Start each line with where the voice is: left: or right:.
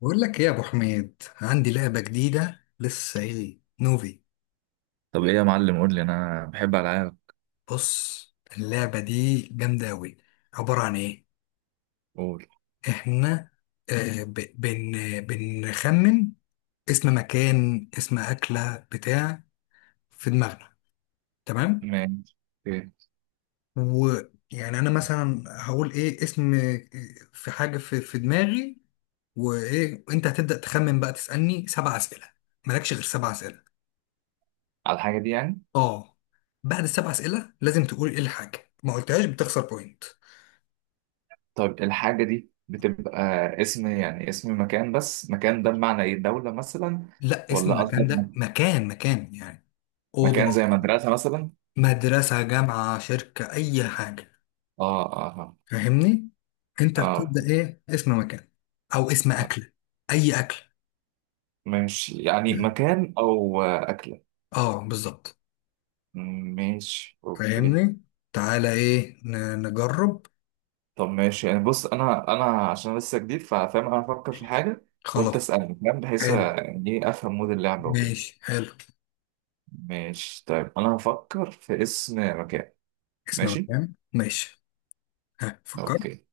left: بقول لك ايه يا ابو حميد، عندي لعبه جديده لسه، ايه نوفي؟
right: طب ايه يا معلم؟ قول لي، انا بحب العاب.
left: بص، اللعبه دي جامده قوي. عباره عن ايه؟
right: قول.
left: احنا آه ب- بن بنخمن اسم مكان، اسم اكله بتاع، في دماغنا. تمام؟
right: ماشي. اوكي.
left: ويعني انا مثلا هقول ايه اسم، في حاجه في دماغي. وايه، انت هتبدا تخمن بقى، تسالني سبع اسئله. مالكش غير سبع اسئله.
right: على الحاجة دي يعني؟
left: اه. بعد السبع اسئله لازم تقول ايه الحاجه، ما قلتهاش بتخسر بوينت.
right: طيب الحاجة دي بتبقى اسم، يعني اسم مكان، بس مكان ده بمعنى ايه؟ دولة مثلا
left: لا، اسم
right: ولا
left: المكان
right: قصدك
left: ده مكان مكان يعني.
right: مكان
left: اوضه.
right: زي مدرسة مثلا؟
left: مدرسه، جامعه، شركه، اي حاجه.
right: اه اه اه.
left: فاهمني؟ انت
right: آه.
left: بتبدا ايه اسم مكان، او اسم اكله. اي اكل.
right: ماشي، يعني
left: اه،
right: مكان او أكلة.
left: بالظبط.
right: ماشي. اوكي.
left: فاهمني؟ تعالى ايه نجرب.
right: طب ماشي، يعني بص انا عشان لسه جديد ففاهم. انا افكر في حاجة وانت
left: خلاص.
right: اسألني، فاهم، بحيث
left: حلو.
right: يعني ايه افهم مود اللعبة وكده.
left: ماشي، حلو.
right: ماشي طيب، انا هفكر في اسم مكان.
left: اسم
right: ماشي.
left: مكان، ماشي. ها، فكرت؟
right: اوكي.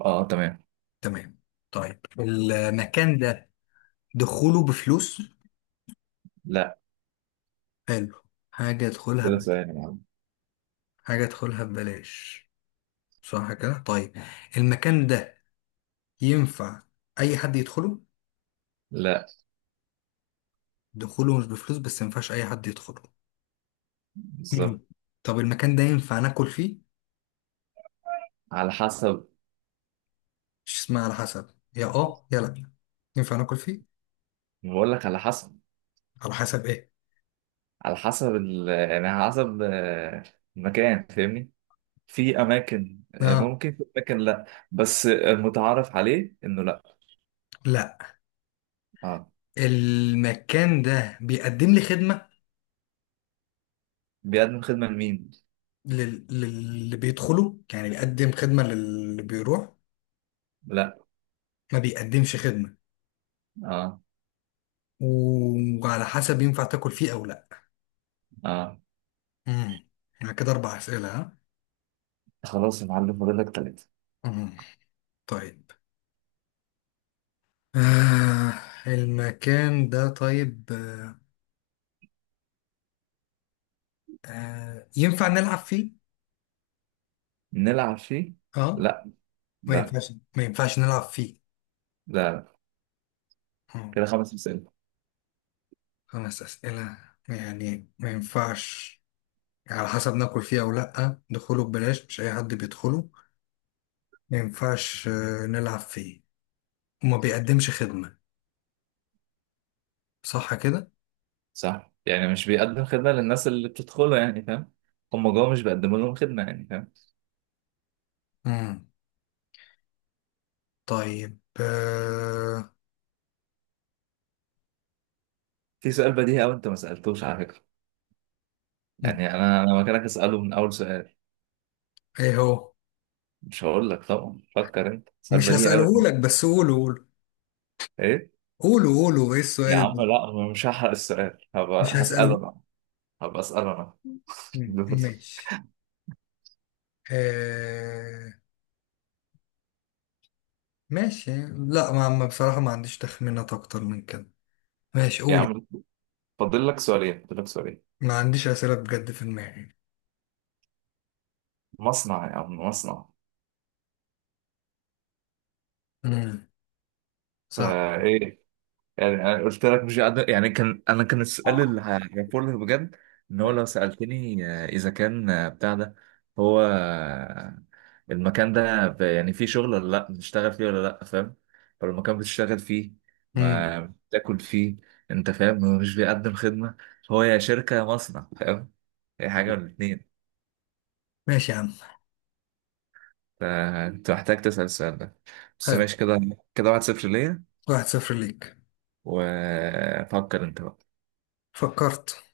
right: اه تمام.
left: تمام. طيب، المكان ده دخوله بفلوس؟
right: لا
left: حلو. حاجة ادخلها
right: كده، ثواني يا عم.
left: حاجة ادخلها ببلاش، صح كده؟ طيب، المكان ده ينفع أي حد يدخله؟
right: لا.
left: دخوله مش بفلوس، بس مينفعش أي حد يدخله. مم.
right: بالظبط.
left: طب المكان ده ينفع ناكل فيه؟
right: على حسب.
left: مش اسمها على حسب، يا اه يا لا. ينفع ناكل فيه؟
right: بقول لك على حسب.
left: على حسب ايه؟
right: على حسب يعني على حسب المكان، فاهمني؟ في اماكن
left: اه.
right: ممكن، في اماكن لا. بس المتعارف عليه انه لا.
left: لا،
right: اه.
left: المكان ده بيقدم لي خدمة؟
right: بيقدم خدمة لمين؟
left: للي بيدخله يعني، بيقدم خدمة للي بيروح.
right: لا.
left: ما بيقدمش خدمة،
right: اه.
left: وعلى حسب ينفع تاكل فيه أو لا.
right: اه.
left: امم. يعني كده اربع اسئله، ها؟
right: خلاص يا معلم، فاضل لك 3.
left: امم طيب، آه المكان ده طيب، ينفع نلعب فيه؟
right: نلعب فيه؟
left: اه.
right: لا.
left: ما
right: لا.
left: ينفعش ما ينفعش نلعب فيه.
right: لا.
left: آه.
right: كده 5 مسائل.
left: خمس اسئله، يعني ما ينفعش، على حسب ناكل فيه او لا، دخوله ببلاش، مش اي حد بيدخله، ما ينفعش نلعب فيه، وما بيقدمش خدمه. صح كده؟
right: صح، يعني مش بيقدم خدمة للناس اللي بتدخله، يعني فاهم؟ هم جوه مش بيقدموا لهم خدمة، يعني فاهم؟
left: امم طيب،
right: في سؤال بديهي أوي أنت ما سألتوش على فكرة.
left: مم.
right: يعني أنا مكانك أسأله من أول سؤال.
left: ايه هو؟
right: مش هقول لك طبعا، فكر أنت، سؤال
left: مش
right: بديهي أوي
left: هسأله
right: يعني.
left: لك، بس قوله قوله،
right: إيه؟
left: قولوا قولوا ايه
right: يا
left: السؤال
right: عم
left: اللي،
right: لا، أنا مش هحرق السؤال، هبقى
left: مش
right: هسأله
left: هسأله.
right: أنا. هبقى أسأله أنا.
left: مم.
right: دوري.
left: ماشي. آه... ماشي، لا، بصراحة ما عنديش تخمينات اكتر من كده. ماشي،
right: يا
left: قولي.
right: عم، فاضل لك 2، فاضل لك سؤالين.
left: ما عنديش أسئلة بجد في دماغي.
right: مصنع يا عم، مصنع.
left: مم. صح.
right: فإيه؟ يعني انا قلت لك مش قادر، يعني كان السؤال اللي هعرفه لك بجد، ان هو لو سالتني اذا كان بتاع ده. هو المكان ده يعني فيه شغل ولا لا، بتشتغل فيه ولا لا، فاهم؟ فلو المكان بتشتغل فيه،
left: مم.
right: ما بتاكل فيه، انت فاهم. هو مش بيقدم خدمه. هو يا شركه يا مصنع، فاهم؟ هي حاجه من الـ2.
left: ماشي يا عم.
right: فانت محتاج تسال السؤال ده بس.
left: حلو.
right: ماشي كده. كده 1-0 ليا.
left: 1-0 ليك.
right: وفكر انت بقى.
left: فكرت.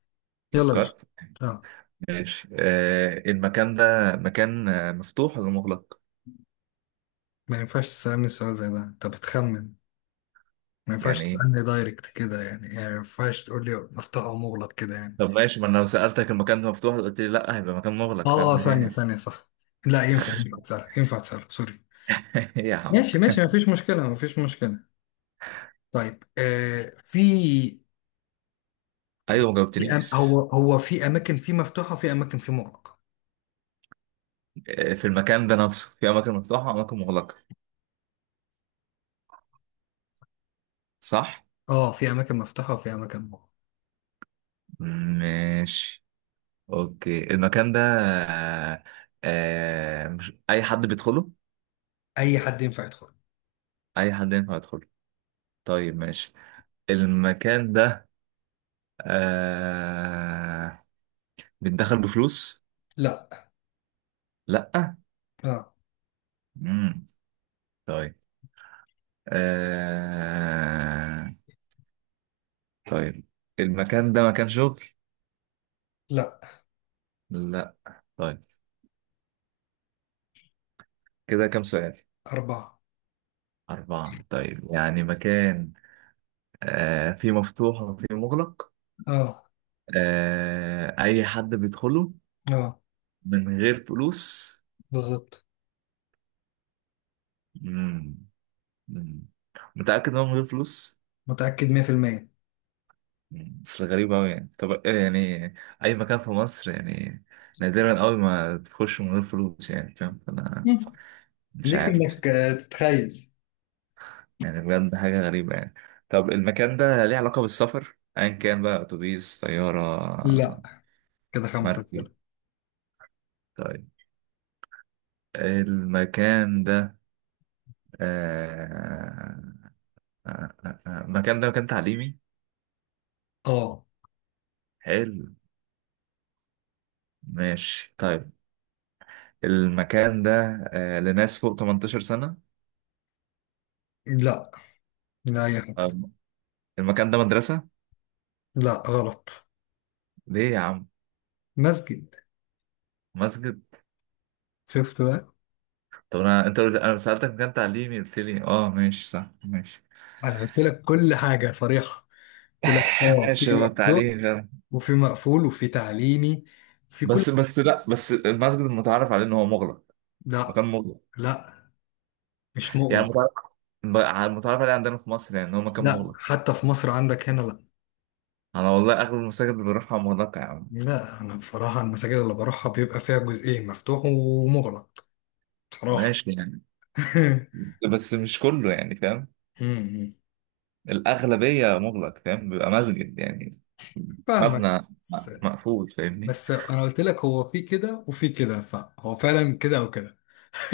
left: يلا يا باشا.
right: فكرت.
left: لا،
right: ماشي. آه، المكان ده مكان مفتوح ولا مغلق؟
left: ما ينفعش تسألني سؤال زي ده، انت بتخمن. ما ينفعش
right: يعني ايه؟
left: تسألني دايركت كده يعني ما ينفعش تقول لي مفتوح ومغلق كده يعني.
right: طب ماشي، ما انا لو سألتك المكان ده مفتوح قلت لي لا، هيبقى مكان مغلق،
left: اه اه،
right: فاهم
left: ثانية
right: هي.
left: ثانية، صح. لا، ينفع ينفع تسأل ينفع تسأل سوري.
right: هي يا عم.
left: ماشي ماشي، ما فيش مشكلة ما فيش مشكلة. طيب في،
right: ايوه
left: يعني
right: ما
left: في
right: جاوبتنيش.
left: هو في أماكن في مفتوحة، وفي أماكن في مغلقة.
right: في المكان ده نفسه في اماكن مفتوحة واماكن مغلقة، صح؟
left: اه، في أماكن مفتوحة وفي أماكن مغلقة.
right: ماشي. اوكي. المكان ده مش اي حد بيدخله؟
left: أي حد ينفع يدخل.
right: اي حد ينفع يدخله. طيب ماشي. المكان ده آه بيتدخل بفلوس؟
left: لا.
right: لا.
left: لا.
right: مم. طيب. آه... طيب المكان ده مكان شغل؟
left: لا.
right: لا. طيب كده كام سؤال؟
left: أربعة.
right: 4. طيب يعني مكان فيه مفتوح وفيه مغلق.
left: اه.
right: أي حد بيدخله
left: اه،
right: من غير فلوس.
left: بالظبط.
right: مم. مم. متأكد إن هو من غير فلوس؟
left: متأكد 100%.
right: مم. بس غريب أوي يعني. طب يعني أي مكان في مصر يعني، نادرا أوي ما بتخش من غير فلوس، يعني فاهم، فأنا
left: مم.
right: مش
left: ليك
right: عارف.
left: إنك تتخيل.
right: يعني بجد حاجة غريبة يعني. طب المكان ده ليه علاقة بالسفر، أيا كان بقى، أتوبيس، طيارة،
left: لا، كده خمسة
right: مركب؟
left: كده.
right: طيب المكان ده آه... المكان ده مكان تعليمي.
left: اه.
right: حلو. ماشي طيب. المكان ده لناس فوق 18 سنة.
left: لا لا يا حد.
right: آه... المكان ده مدرسة.
left: لا غلط.
right: ليه يا عم؟
left: مسجد.
right: مسجد.
left: شفت بقى؟
right: طب أنا أنا سألتك مكان تعليمي قلت لي أه ماشي صح ماشي.
left: انا قلت لك كل حاجه صريحه، قلت لك اه
right: ماشي،
left: في
right: هو
left: مفتوح،
right: التعليم.
left: وفي مقفول، وفي تعليمي، في كل.
right: بس لا، بس المسجد المتعارف عليه ان هو مغلق، مكان
left: لا،
right: مغلق.
left: لا، مش
right: يعني
left: مغلق.
right: متعارف، المتعارف عليه عندنا في مصر يعني ان هو مكان
left: لا،
right: مغلق.
left: حتى في مصر عندك هنا لا.
right: انا والله اغلب المساجد اللي بروحها مغلقه يا عم.
left: لا، انا بصراحه المساجد اللي بروحها بيبقى فيها جزئين، مفتوح ومغلق. بصراحه.
right: ماشي يعني، بس مش كله يعني فاهم.
left: امم.
right: الاغلبيه مغلق، فاهم، بيبقى مسجد يعني
left: فاهمك.
right: مبنى
left: بس
right: مقفول، فاهمني؟
left: بس انا قلت لك هو في كده وفي كده، فهو فعلا كده او كده.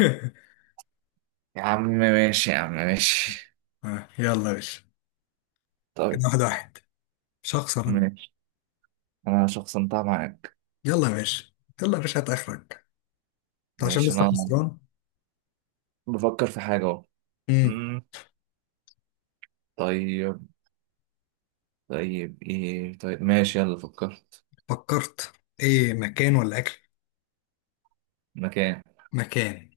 right: يا عم ماشي يا عم ماشي.
left: يلا يا باشا. كده
right: طيب.
left: 1-1. مش هخسر أنا.
right: ماشي. انا شخصنتها معاك.
left: يلا يا باشا، يلا يا باشا هات اخرك. انت عشان
right: ماشي.
left: لسه
right: انا
left: خسران.
right: بفكر في حاجه اهو.
left: امم.
right: مم، طيب. طيب ايه؟ طيب ماشي يلا. فكرت.
left: فكرت؟ ايه مكان ولا اكل؟
right: مكان.
left: مكان.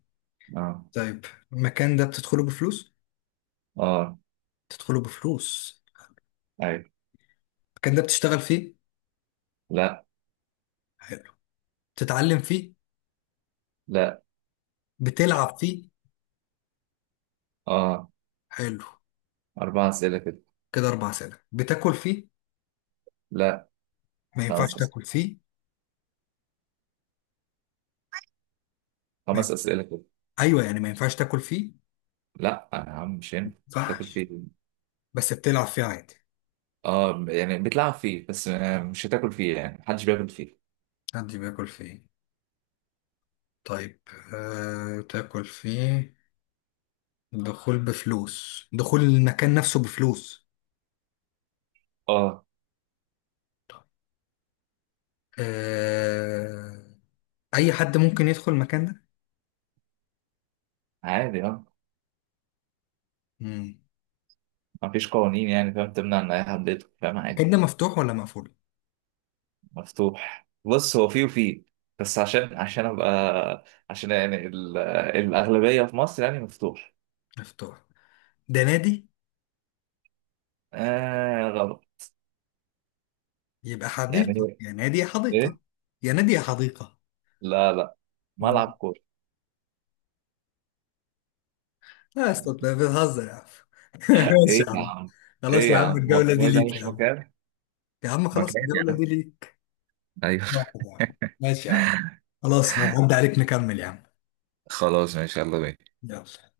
right: اه.
left: طيب، المكان ده بتدخله بفلوس؟
right: اه.
left: بتدخله بفلوس.
right: ايوه.
left: المكان ده بتشتغل فيه؟
right: لا.
left: حلو. بتتعلم فيه؟
right: لا.
left: بتلعب فيه؟
right: اه.
left: حلو.
right: 4 اسئله كده.
left: كده 4 سنين، بتاكل فيه؟
right: لا.
left: ما ينفعش
right: 5 اسئله،
left: تاكل فيه، ما
right: خمس
left: ينفع.
right: اسئله كده.
left: ايوه يعني، ما ينفعش تاكل فيه، ما
right: لا يا عم مش هينفع تاكل
left: ينفعش.
right: فيه.
left: بس بتلعب فيه عادي.
right: اه، يعني بتلعب فيه بس مش هتاكل فيه، يعني محدش بياكل فيه.
left: حد بياكل فيه؟ طيب، تاكل فيه. دخول بفلوس، دخول المكان نفسه بفلوس.
right: اه
left: آه... اي حد ممكن يدخل المكان ده؟
right: عادي. اه،
left: مم.
right: مفيش قوانين يعني، فاهم، تمنع ان اي حد يدخل، فاهم،
left: المكان
right: عادي.
left: ده مفتوح ولا مقفول؟
right: مفتوح. بص، هو فيه وفيه، بس عشان ابقى، عشان يعني الاغلبيه في مصر يعني مفتوح.
left: مفتوح. ده نادي.
right: آه غلط.
left: يبقى حديقة،
right: يعني
left: يا نادي يا حديقة.
right: ايه؟
left: يا نادي يا حديقة.
right: لا لا،
left: مم.
right: ملعب كوره.
left: لا يا اسطى، أنت بتهزر يا عم. ماشي
right: ايه
left: يا
right: يا
left: عم.
right: عم؟
left: خلاص
right: ايه
left: يا
right: يا
left: عم،
right: عم، هو
left: الجولة دي
right: هو ده
left: ليك يا
right: مش
left: عم.
right: مكان،
left: يا عم، خلاص
right: مكان يعني.
left: الجولة دي ليك.
right: ايوه.
left: واحد يا عم. ماشي يا عم. خلاص، هعدي عليك نكمل يا عم.
right: خلاص ان شاء الله بيه.
left: يلا.